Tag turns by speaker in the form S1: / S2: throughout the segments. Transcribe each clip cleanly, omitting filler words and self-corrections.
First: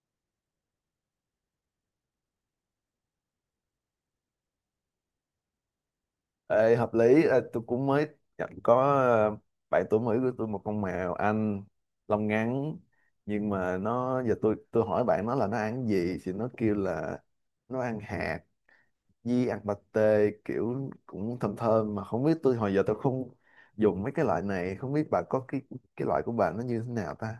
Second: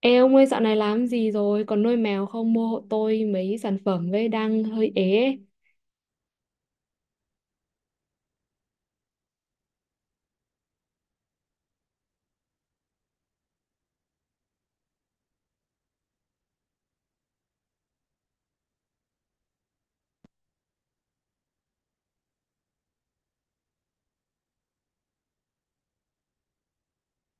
S1: Ê ông ơi, dạo này làm gì rồi? Còn nuôi mèo không? Mua hộ tôi mấy sản phẩm với, đang hơi ế ấy.
S2: Ê, hợp lý. Ờ, tôi cũng mới nhận có ờ, bạn tuổi mới của tôi một con mèo anh lông ngắn, nhưng mà nó giờ tôi hỏi bạn nó là nó ăn gì thì nó kêu là nó ăn hạt với ăn pate kiểu cũng thơm thơm, mà không biết tôi hồi giờ tôi không dùng mấy cái loại này, không biết bà có cái loại của bà nó như thế nào ta.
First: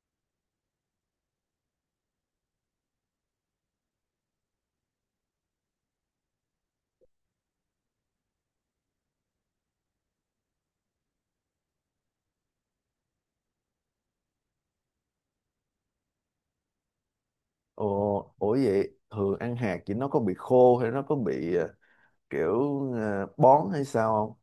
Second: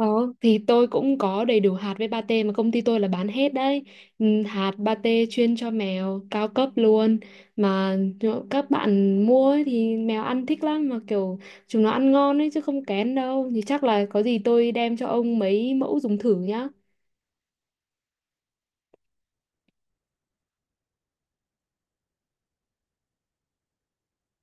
S1: Đó, thì tôi cũng có đầy đủ hạt với pate mà công ty tôi là bán hết đấy. Ừ, hạt pate chuyên cho mèo cao cấp luôn. Mà nhỡ các bạn mua ấy, thì mèo ăn thích lắm. Mà kiểu chúng nó ăn ngon ấy chứ không kén đâu. Thì chắc là có gì tôi đem cho ông mấy mẫu dùng thử nhá.
S2: Ồ, ủa vậy thường ăn hạt thì nó có bị khô hay nó có bị kiểu bón hay sao?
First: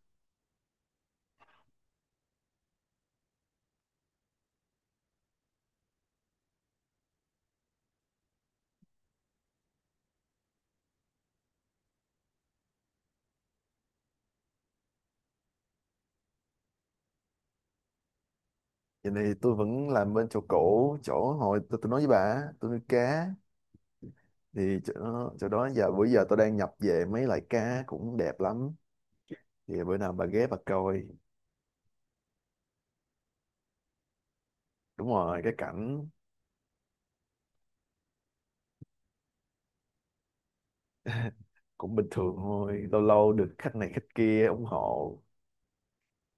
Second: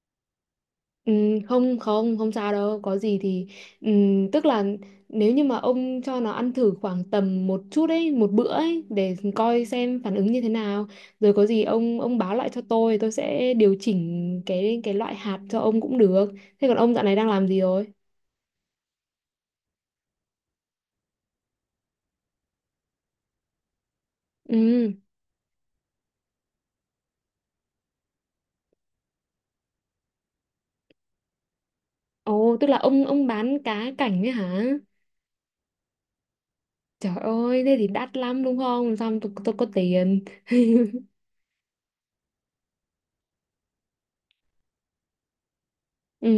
S1: Ừ, không không không sao đâu, có gì thì ừ, tức là nếu như mà ông cho nó ăn thử khoảng tầm một chút ấy, một bữa ấy, để coi xem phản ứng như thế nào, rồi có gì ông báo lại cho tôi sẽ điều chỉnh cái loại hạt cho ông cũng được. Thế còn ông dạo này đang làm gì rồi?
S2: Vậy thì tôi vẫn làm bên chỗ cũ, chỗ hồi tôi nói với bà á, tôi nuôi cá. Thì
S1: Ừ.
S2: chỗ đó giờ bữa giờ tôi đang nhập về mấy loại cá cũng đẹp lắm, thì bữa nào bà ghé bà coi.
S1: Ồ, tức là ông bán cá cảnh ấy hả?
S2: Đúng rồi, cái cảnh.
S1: Trời ơi, thế thì đắt lắm đúng không, làm sao tôi có tiền.
S2: Cũng bình thường thôi, lâu lâu được khách này khách kia ủng hộ.
S1: Ừ.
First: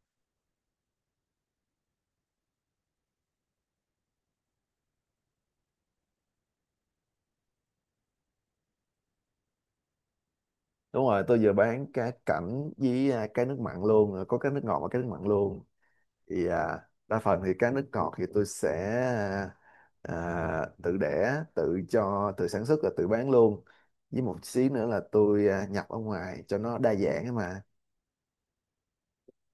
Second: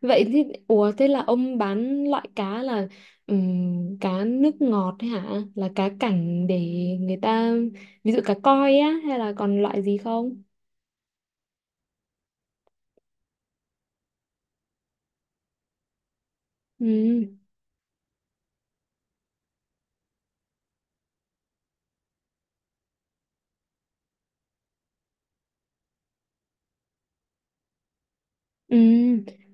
S1: Vậy thì, ủa, thế là ông bán loại cá là cá nước ngọt ấy hả? Là cá cảnh để người ta, ví dụ cá koi á, hay là còn loại gì không?
S2: Đúng rồi, tôi vừa bán cá cảnh với cá nước mặn luôn, có cá nước ngọt và cá nước mặn luôn. Thì đa
S1: Ừ.
S2: phần thì các nước ngọt thì tôi sẽ tự đẻ tự cho, tự sản xuất và tự bán luôn, với một xí nữa là tôi nhập ở ngoài cho nó đa dạng ấy mà.
S1: Ừ.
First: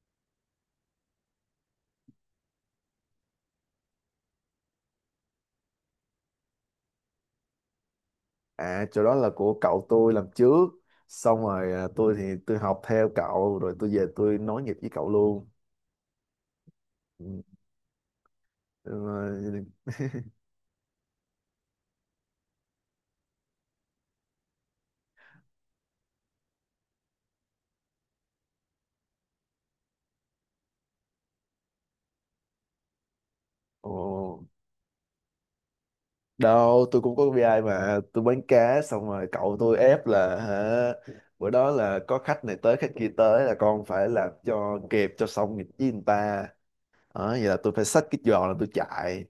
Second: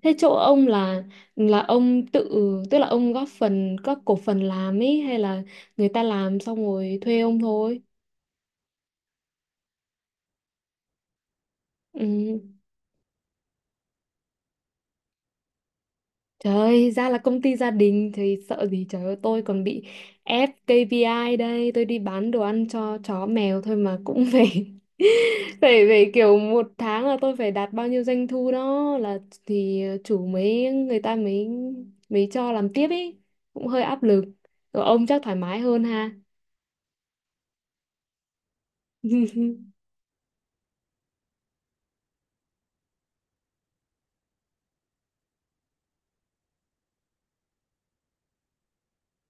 S1: Thế chỗ ông là ông tự, tức là ông góp phần, góp cổ phần làm ấy, hay là người ta làm xong rồi thuê ông thôi?
S2: Chỗ đó là của cậu tôi làm trước, xong rồi
S1: Ừ.
S2: tôi thì tôi học theo cậu rồi tôi về tôi nối nghiệp với cậu luôn.
S1: Trời ơi, ra là công ty gia đình thì sợ gì.
S2: Ừ,
S1: Trời ơi, tôi
S2: rồi-
S1: còn bị ép KPI đây, tôi đi bán đồ ăn cho chó mèo thôi mà cũng phải phải phải kiểu một tháng là tôi phải đạt bao nhiêu doanh thu đó, là thì chủ mới người ta mới, mới cho làm tiếp ấy, cũng hơi
S2: ồ,
S1: áp lực. Rồi ông chắc thoải mái hơn ha.
S2: đâu, tôi cũng có KPI mà. Tôi bán cá xong rồi cậu tôi ép là, hả, bữa đó là có khách này tới khách kia tới là con phải làm cho kịp cho xong nghịch với người ta. Đó, vậy là tôi phải xách cái giò là tôi chạy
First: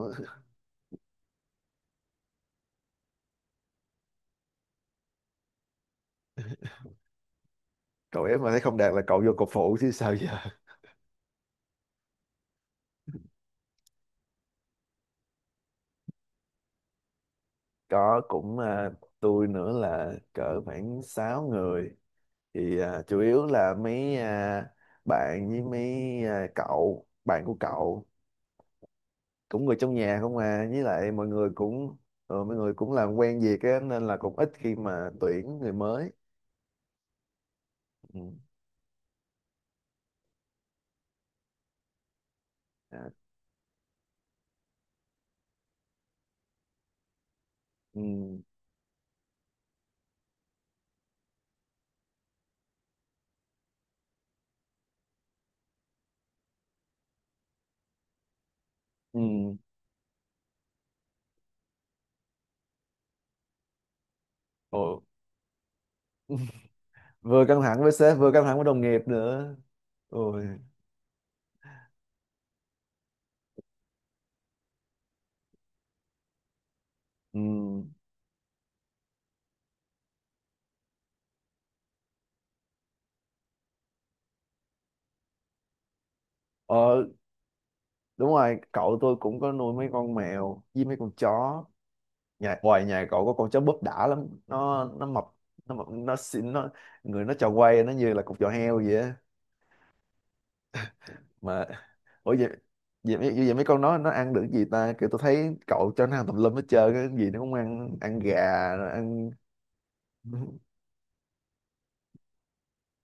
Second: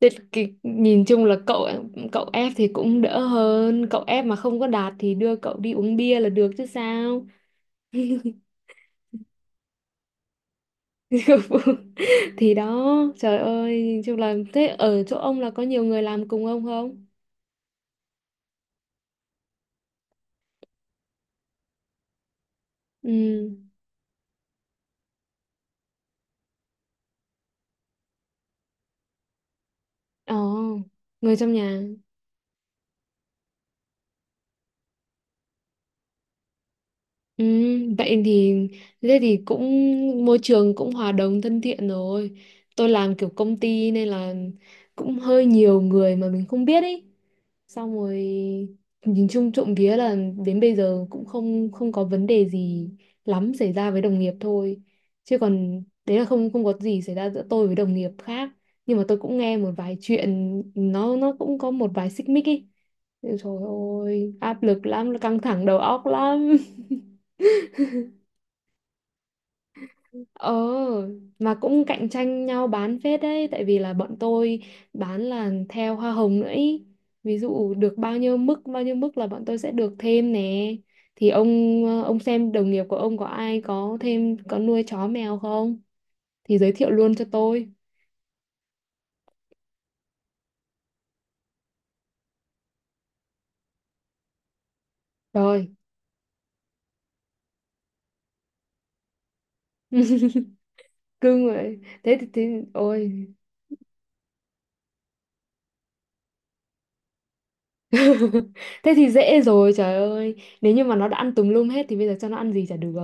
S1: Thế cái, nhìn chung là cậu cậu ép thì cũng đỡ hơn, cậu ép mà không có đạt thì đưa cậu đi uống bia là được chứ sao.
S2: Cậu ép mà thấy không đạt là cậu vô cậu phụ chứ sao giờ.
S1: Thì đó, trời ơi, chung là thế. Ở chỗ ông là có nhiều người làm cùng ông không?
S2: Có cũng tôi nữa là cỡ khoảng 6 người. Thì chủ yếu
S1: Ừ.
S2: là mấy bạn với mấy cậu bạn của cậu, cũng người trong nhà
S1: Ồ,
S2: không à, với lại mọi
S1: người
S2: người
S1: trong nhà.
S2: cũng mọi người cũng làm quen việc á nên là cũng ít khi mà tuyển người mới.
S1: Ừ,
S2: Ừ.
S1: vậy thì, thế thì cũng, môi trường cũng hòa đồng thân thiện rồi. Tôi
S2: À.
S1: làm kiểu công ty nên là cũng hơi nhiều người mà mình không biết ý. Xong rồi
S2: Ừ.
S1: nhìn chung trộm vía là đến bây giờ cũng không không có vấn đề gì lắm xảy ra với đồng nghiệp thôi, chứ còn đấy là không không có gì xảy ra giữa tôi với đồng nghiệp khác. Nhưng mà tôi cũng
S2: Ừ.
S1: nghe một vài chuyện, nó cũng có một vài xích mích ý. Trời ơi, áp lực
S2: Ồ.
S1: lắm, căng thẳng đầu óc lắm.
S2: Vừa căng thẳng với sếp vừa căng thẳng với đồng nghiệp nữa, ôi.
S1: Ờ, mà cũng cạnh tranh nhau bán phết đấy, tại vì là bọn tôi bán là theo hoa hồng nữa ý. Ví
S2: Ừ.
S1: dụ được bao nhiêu mức là bọn tôi sẽ được thêm nè. Thì ông, ông xem đồng nghiệp của ông có ai có thêm, có nuôi chó mèo không? Thì giới thiệu
S2: ờ,
S1: luôn cho tôi.
S2: Đúng rồi, cậu tôi cũng có nuôi mấy con mèo với mấy con chó. Nhà ngoài nhà cậu có con chó búp đã lắm, nó mập, nó
S1: Rồi,
S2: mập nó xinh, nó người nó tròn quay, nó như là cục giò heo vậy á.
S1: cưng
S2: Mà
S1: rồi. Thế
S2: ủa
S1: thì
S2: vậy,
S1: ôi.
S2: vậy mấy con nó ăn được gì ta? Kiểu tôi thấy cậu cho nó ăn tùm lum hết trơn, cái gì nó cũng ăn, ăn gà rồi
S1: Thế thì
S2: ăn
S1: dễ rồi, trời ơi. Nếu như mà nó đã ăn tùm lum hết thì bây giờ cho nó ăn gì chả được,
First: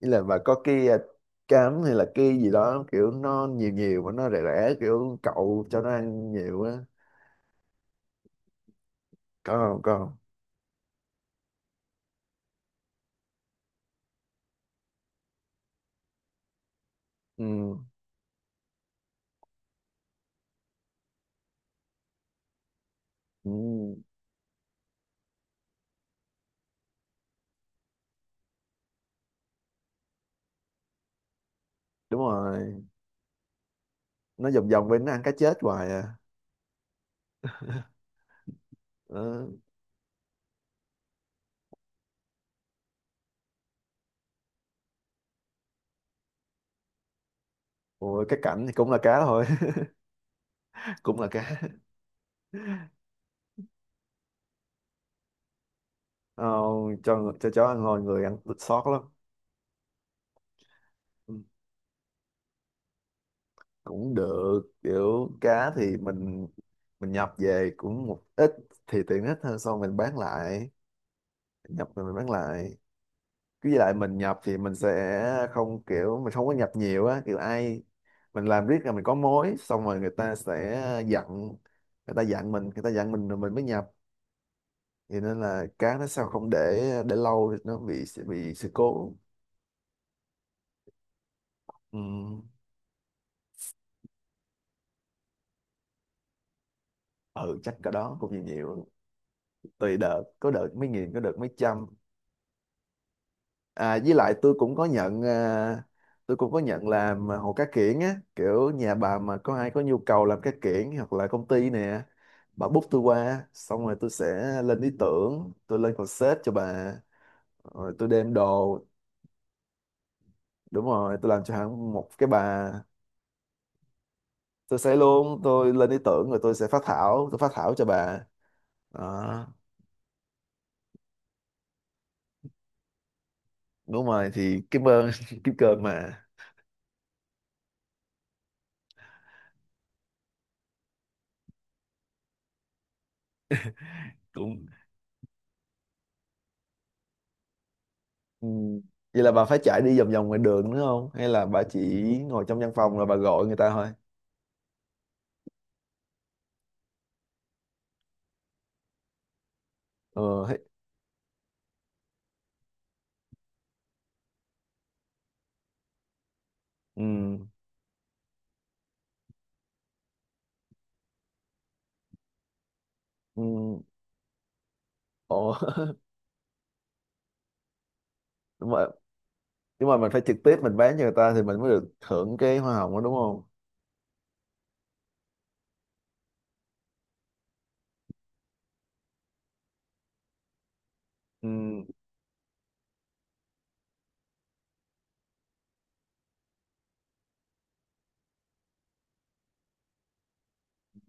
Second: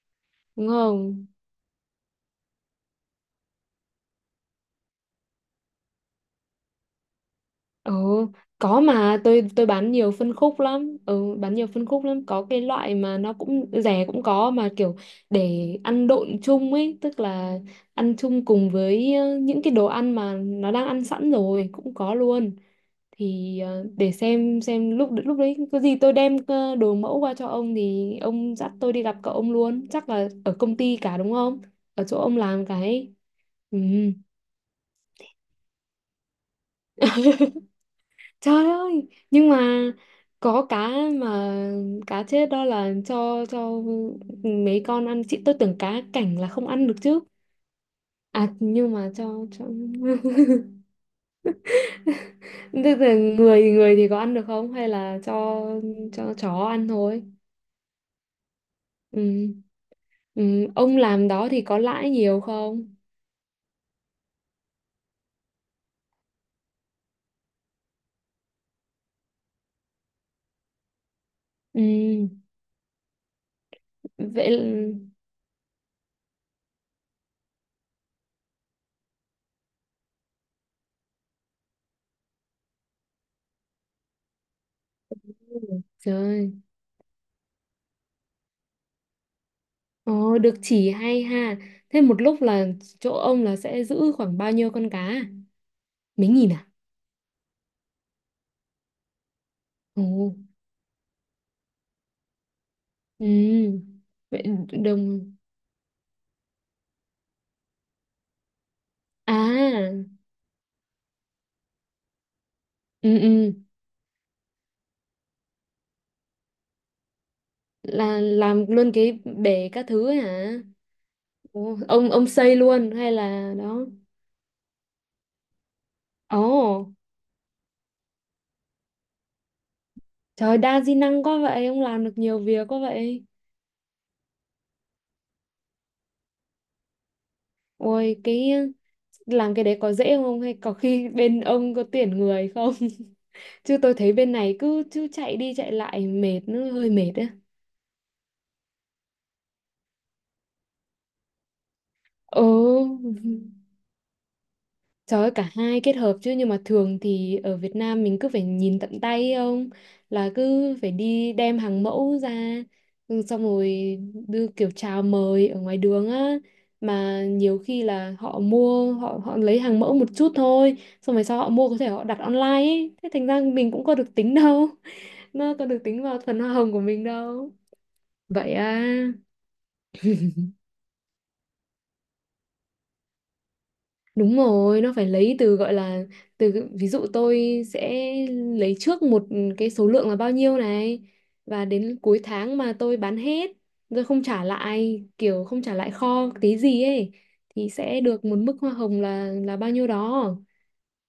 S2: ý là mà có
S1: đúng
S2: cái
S1: không?
S2: cám hay là cái gì đó kiểu nó nhiều nhiều mà nó rẻ rẻ, kiểu cậu cho nó ăn nhiều á.
S1: Ừ, có mà tôi
S2: Có
S1: tôi
S2: không,
S1: bán
S2: có
S1: nhiều
S2: không?
S1: phân khúc lắm. Ừ, bán nhiều phân khúc lắm. Có cái loại mà nó cũng rẻ cũng có, mà kiểu để ăn độn chung ấy, tức là
S2: Ừ.
S1: ăn chung cùng với những cái đồ ăn mà nó đang ăn sẵn rồi, cũng có luôn.
S2: Ừ,
S1: Thì để xem lúc lúc đấy có gì tôi đem đồ mẫu qua cho ông, thì ông dắt tôi đi gặp cậu ông luôn. Chắc là ở công ty cả đúng không? Ở chỗ
S2: đúng
S1: ông làm
S2: rồi,
S1: cái. Ừ.
S2: nó vòng vòng bên nó ăn cá chết hoài à.
S1: Trời ơi, nhưng
S2: Ừ.
S1: mà có cá mà, cá chết đó là cho mấy con ăn, chị tôi tưởng cá cảnh là không ăn được chứ.
S2: Ủa, cái
S1: À
S2: cảnh thì cũng
S1: nhưng
S2: là
S1: mà
S2: cá thôi.
S1: cho
S2: Cũng là cá.
S1: thế là người, người thì có ăn được không hay là cho
S2: ờ,
S1: chó ăn thôi?
S2: cho chó ăn hồi người ăn thịt sót lắm.
S1: Ừ. Ừ. Ông làm
S2: Ừ.
S1: đó thì có lãi nhiều không?
S2: Cũng được, kiểu cá thì mình nhập về cũng một ít thì tiện ích hơn, sau mình bán lại,
S1: Ừ.
S2: nhập rồi mình bán lại. Cứ với lại mình nhập
S1: Vậy
S2: thì mình
S1: là,
S2: sẽ không, kiểu mình không có nhập nhiều á, kiểu ai mình làm riết là mình có mối xong rồi người ta sẽ dặn, người ta dặn mình, người ta dặn mình rồi mình mới nhập. Thì nên là cá nó
S1: trời
S2: sao không
S1: ơi.
S2: để, để lâu thì nó bị sự cố.
S1: Ồ, được chỉ hay ha.
S2: Ừ.
S1: Thế một lúc là chỗ ông là sẽ giữ khoảng bao nhiêu con cá? Mấy nghìn à?
S2: Ừ, chắc cái đó cũng nhiều nhiều, tùy đợt,
S1: Ồ.
S2: có đợt mấy nghìn, có đợt mấy trăm.
S1: Ừ.
S2: À, với lại
S1: Vậy
S2: tôi cũng có nhận
S1: đồng
S2: tôi cũng có nhận làm hồ cá kiển á, kiểu nhà bà mà có ai có nhu
S1: à,
S2: cầu làm cá kiển hoặc là công ty nè, bà book tôi
S1: ừ,
S2: qua
S1: ừ,
S2: xong rồi tôi sẽ lên ý tưởng, tôi lên concept cho bà, rồi tôi
S1: là
S2: đem
S1: làm
S2: đồ.
S1: luôn cái bể các thứ hả?
S2: Đúng rồi, tôi làm cho
S1: Ồ,
S2: hẳn một
S1: ông
S2: cái
S1: ông xây
S2: bà.
S1: luôn hay là đó?
S2: Tôi sẽ luôn, tôi lên ý tưởng rồi
S1: Ồ,
S2: tôi sẽ phát thảo, tôi phát thảo cho bà đó.
S1: trời, đa di năng quá vậy, ông làm được nhiều việc quá vậy.
S2: Đúng rồi thì cảm ơn. Kim cơm mà.
S1: Ôi cái, làm cái đấy có dễ không, hay có khi bên ông có tuyển người không? Chứ tôi thấy bên này
S2: Cũng
S1: cứ cứ chạy đi chạy lại mệt, nó hơi mệt á.
S2: ừ. Vậy là bà phải chạy đi vòng vòng ngoài đường nữa không? Hay là bà chỉ
S1: Ồ.
S2: ngồi trong văn phòng rồi bà gọi người ta thôi?
S1: Trời ơi, cả hai kết hợp chứ, nhưng mà thường thì ở Việt Nam mình cứ phải nhìn tận tay, không là
S2: Ờ, hết-
S1: cứ phải đi đem hàng mẫu ra, ừ, xong rồi đưa kiểu chào mời ở ngoài đường á. Mà
S2: ừ,
S1: nhiều khi là họ mua, họ họ lấy hàng mẫu một chút thôi, xong rồi sau họ mua có thể họ đặt online ấy. Thế thành ra mình
S2: ừ,
S1: cũng có được tính đâu,
S2: ồ,
S1: nó có được tính vào phần hoa hồng của mình đâu. Vậy
S2: nhưng
S1: à.
S2: mà, nhưng mà mình phải trực tiếp mình bán cho người ta thì mình mới được hưởng cái hoa hồng đó đúng không?
S1: Đúng rồi, nó phải lấy từ, gọi là, từ ví dụ tôi sẽ lấy trước một cái số lượng là bao nhiêu này,
S2: Ừ,
S1: và đến cuối tháng mà tôi bán hết rồi không trả lại, kiểu không trả lại kho tí gì ấy, thì sẽ được một mức hoa hồng là bao nhiêu đó.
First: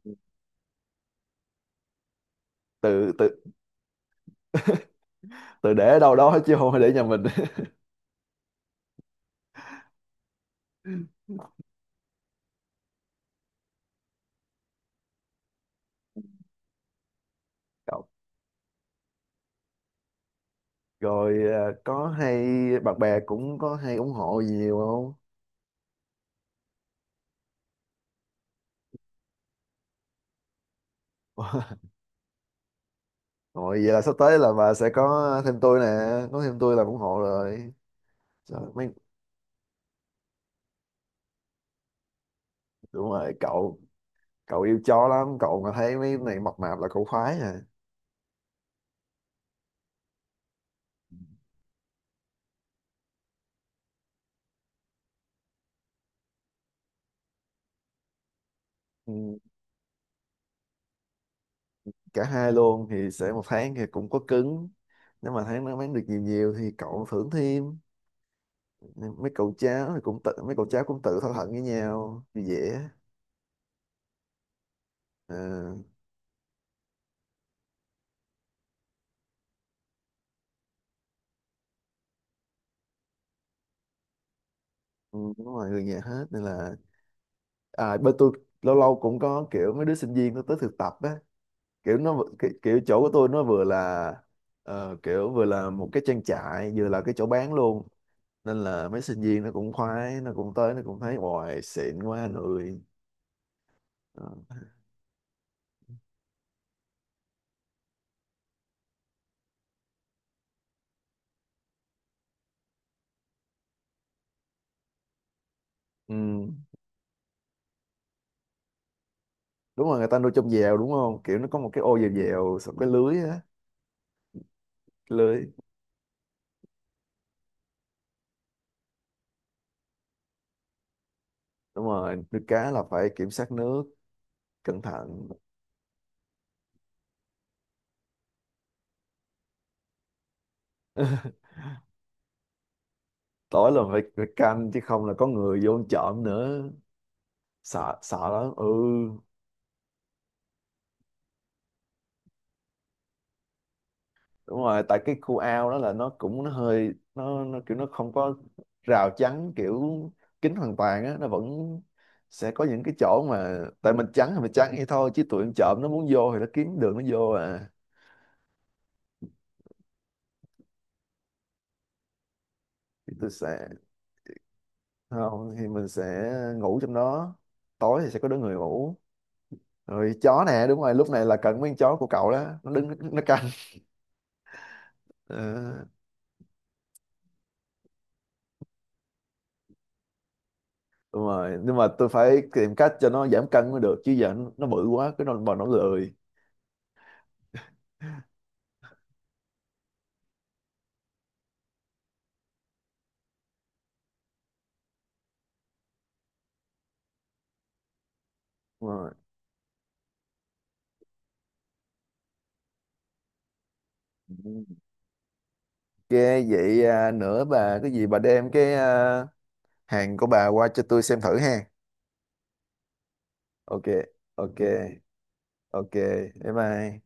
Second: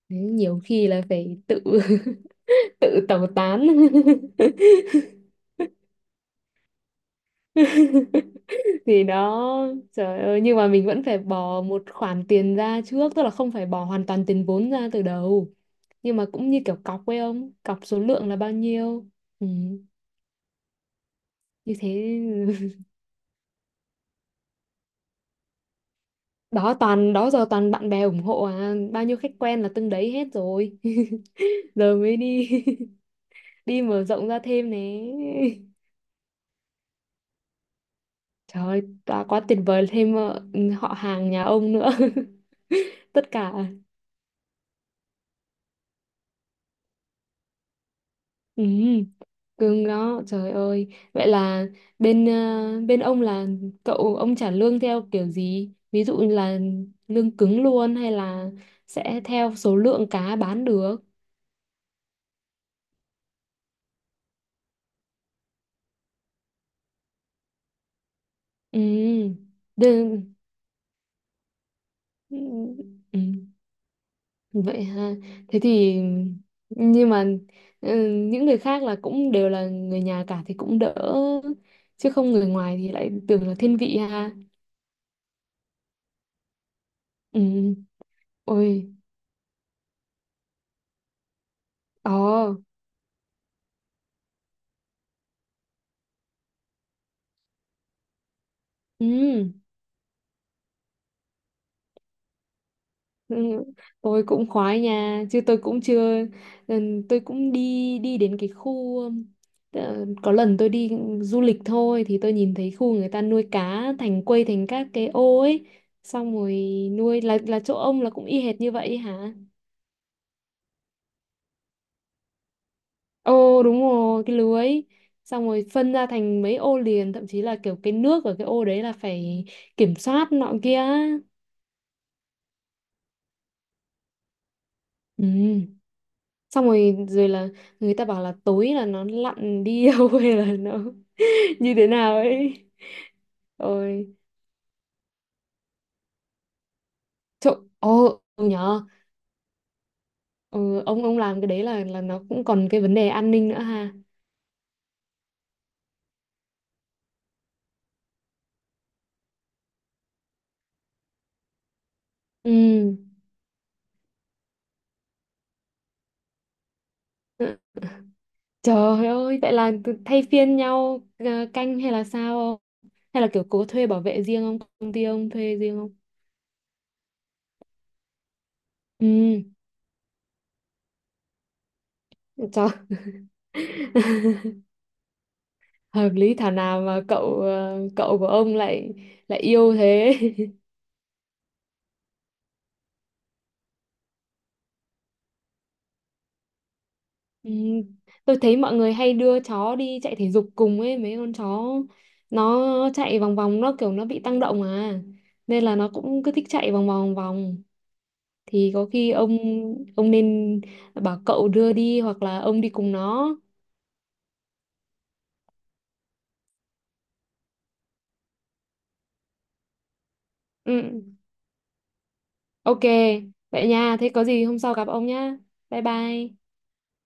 S1: Đấy, nhiều khi là phải tự tự
S2: tự
S1: tẩu
S2: tự
S1: tán.
S2: tự để ở đâu đó chứ không phải để nhà mình.
S1: Thì đó, trời ơi, nhưng mà mình vẫn phải bỏ một khoản tiền ra trước, tức là không phải bỏ hoàn toàn tiền vốn ra từ đầu, nhưng mà cũng như kiểu cọc ấy, ông cọc số
S2: Cậu-
S1: lượng là bao nhiêu, ừ,
S2: rồi
S1: như
S2: có
S1: thế.
S2: hay bạn bè cũng có hay ủng hộ gì nhiều không?
S1: Đó, toàn, đó giờ toàn bạn bè ủng hộ à, bao nhiêu khách quen là từng đấy hết rồi. Giờ mới đi
S2: Rồi
S1: đi
S2: vậy là
S1: mở
S2: sắp
S1: rộng
S2: tới
S1: ra
S2: là
S1: thêm
S2: bà
S1: nè.
S2: sẽ có thêm tôi nè, có thêm tôi là ủng hộ rồi. Trời,
S1: Trời ơi,
S2: mấy
S1: đã quá, tuyệt vời, thêm họ hàng nhà ông nữa.
S2: đúng
S1: Tất
S2: rồi,
S1: cả.
S2: cậu cậu yêu chó lắm, cậu mà thấy mấy này mập mạp là cậu khoái à.
S1: Ừ. Cưng đó, trời ơi. Vậy là bên, bên ông là cậu ông trả lương theo kiểu gì, ví dụ như là lương cứng luôn, hay là sẽ
S2: Ừ,
S1: theo số lượng cá bán được?
S2: cả hai luôn, thì sẽ một tháng thì cũng có cứng, nếu mà thấy nó bán được nhiều nhiều thì cậu thưởng thêm.
S1: Ừ
S2: Mấy cậu cháu thì cũng tự,
S1: đơn.
S2: mấy cậu cháu cũng tự thỏa thuận với nhau
S1: Ừ.
S2: thì dễ.
S1: Ừ. Vậy ha. Thế
S2: Ờ,
S1: thì, nhưng mà, ừ, những người khác là cũng đều là người nhà cả thì cũng đỡ, chứ không người ngoài thì lại tưởng là thiên vị ha.
S2: ừ, đúng rồi, người nhà hết nên là
S1: Ừ.
S2: bên tôi lâu
S1: Ôi.
S2: lâu cũng có kiểu mấy đứa sinh viên nó tới thực tập á,
S1: Ồ.
S2: kiểu chỗ của tôi nó vừa là kiểu vừa là một cái trang trại vừa là cái chỗ bán luôn, nên là mấy sinh viên
S1: Ừ.
S2: nó cũng khoái, nó cũng tới, nó cũng thấy hoài xịn quá người.
S1: Ừ, tôi
S2: Ờ.
S1: cũng khoái nha, chứ tôi cũng chưa, ừ, tôi cũng đi đi đến cái khu, có lần tôi đi du lịch thôi thì tôi nhìn thấy khu người ta nuôi cá thành quây thành các cái ô ấy, xong
S2: Ừ.
S1: rồi nuôi, là chỗ ông là cũng y hệt như vậy hả?
S2: Đúng rồi, người ta nuôi trong dèo đúng không, kiểu nó có một cái ô dèo dèo xong cái lưới á.
S1: Ồ, đúng rồi, cái lưới.
S2: Cái lưới.
S1: Xong rồi phân ra thành mấy ô liền, thậm chí là kiểu cái nước ở cái ô đấy là phải kiểm soát nọ kia.
S2: Đúng rồi, nuôi cá là phải kiểm soát nước cẩn thận.
S1: Ừ. Xong rồi, rồi là người ta bảo là tối là nó lặn đi đâu, hay là nó như thế nào ấy.
S2: Tối là phải
S1: Ôi,
S2: phải canh, chứ không là có người vô ăn trộm nữa.
S1: trộn
S2: Sợ
S1: ô,
S2: sợ
S1: ừ
S2: lắm, ừ.
S1: nhờ. Ừ, ông làm cái đấy là nó cũng còn cái vấn đề an ninh nữa ha.
S2: Đúng rồi, tại cái khu ao đó là nó cũng nó hơi nó kiểu nó không có rào chắn kiểu kín hoàn toàn á, nó vẫn sẽ có những cái
S1: Ừ.
S2: chỗ mà tại mình chắn thì mình chắn vậy thôi, chứ tụi em trộm nó muốn vô thì nó kiếm đường nó vô
S1: Ừ,
S2: à.
S1: trời ơi, vậy là cứ thay phiên nhau canh hay là sao không?
S2: Thì
S1: Hay là
S2: tôi
S1: kiểu
S2: sẽ
S1: cố thuê bảo vệ riêng không, công ty ông
S2: không,
S1: thuê
S2: thì
S1: riêng
S2: mình
S1: không?
S2: sẽ ngủ trong đó, tối thì sẽ có đứa người ngủ,
S1: Ừ.
S2: rồi chó nè, đúng rồi lúc này là cần mấy con chó của cậu đó, nó
S1: Trời.
S2: đứng nó canh. Ờ,
S1: Hợp lý, thảo nào mà cậu, cậu của ông lại, lại yêu thế.
S2: đúng rồi, nhưng mà tôi phải tìm cách cho nó giảm cân mới được, chứ giờ nó bự quá cái nó bọn nó lười.
S1: Ừ, tôi thấy mọi người hay đưa chó đi chạy thể dục cùng ấy, mấy con chó nó chạy vòng vòng, nó kiểu nó bị tăng động à, nên là nó cũng cứ thích chạy vòng vòng vòng. Thì có
S2: Đúng
S1: khi ông nên bảo cậu đưa đi hoặc là ông đi cùng nó.
S2: rồi. Cái vậy à, nữa bà cái gì bà đem cái hàng của bà qua cho
S1: Ừ.
S2: tôi xem thử ha.
S1: OK. Vậy
S2: Ok,
S1: nha, thế có gì
S2: ok,
S1: hôm sau gặp ông nhá. Bye
S2: ok.
S1: bye.
S2: Bye bye.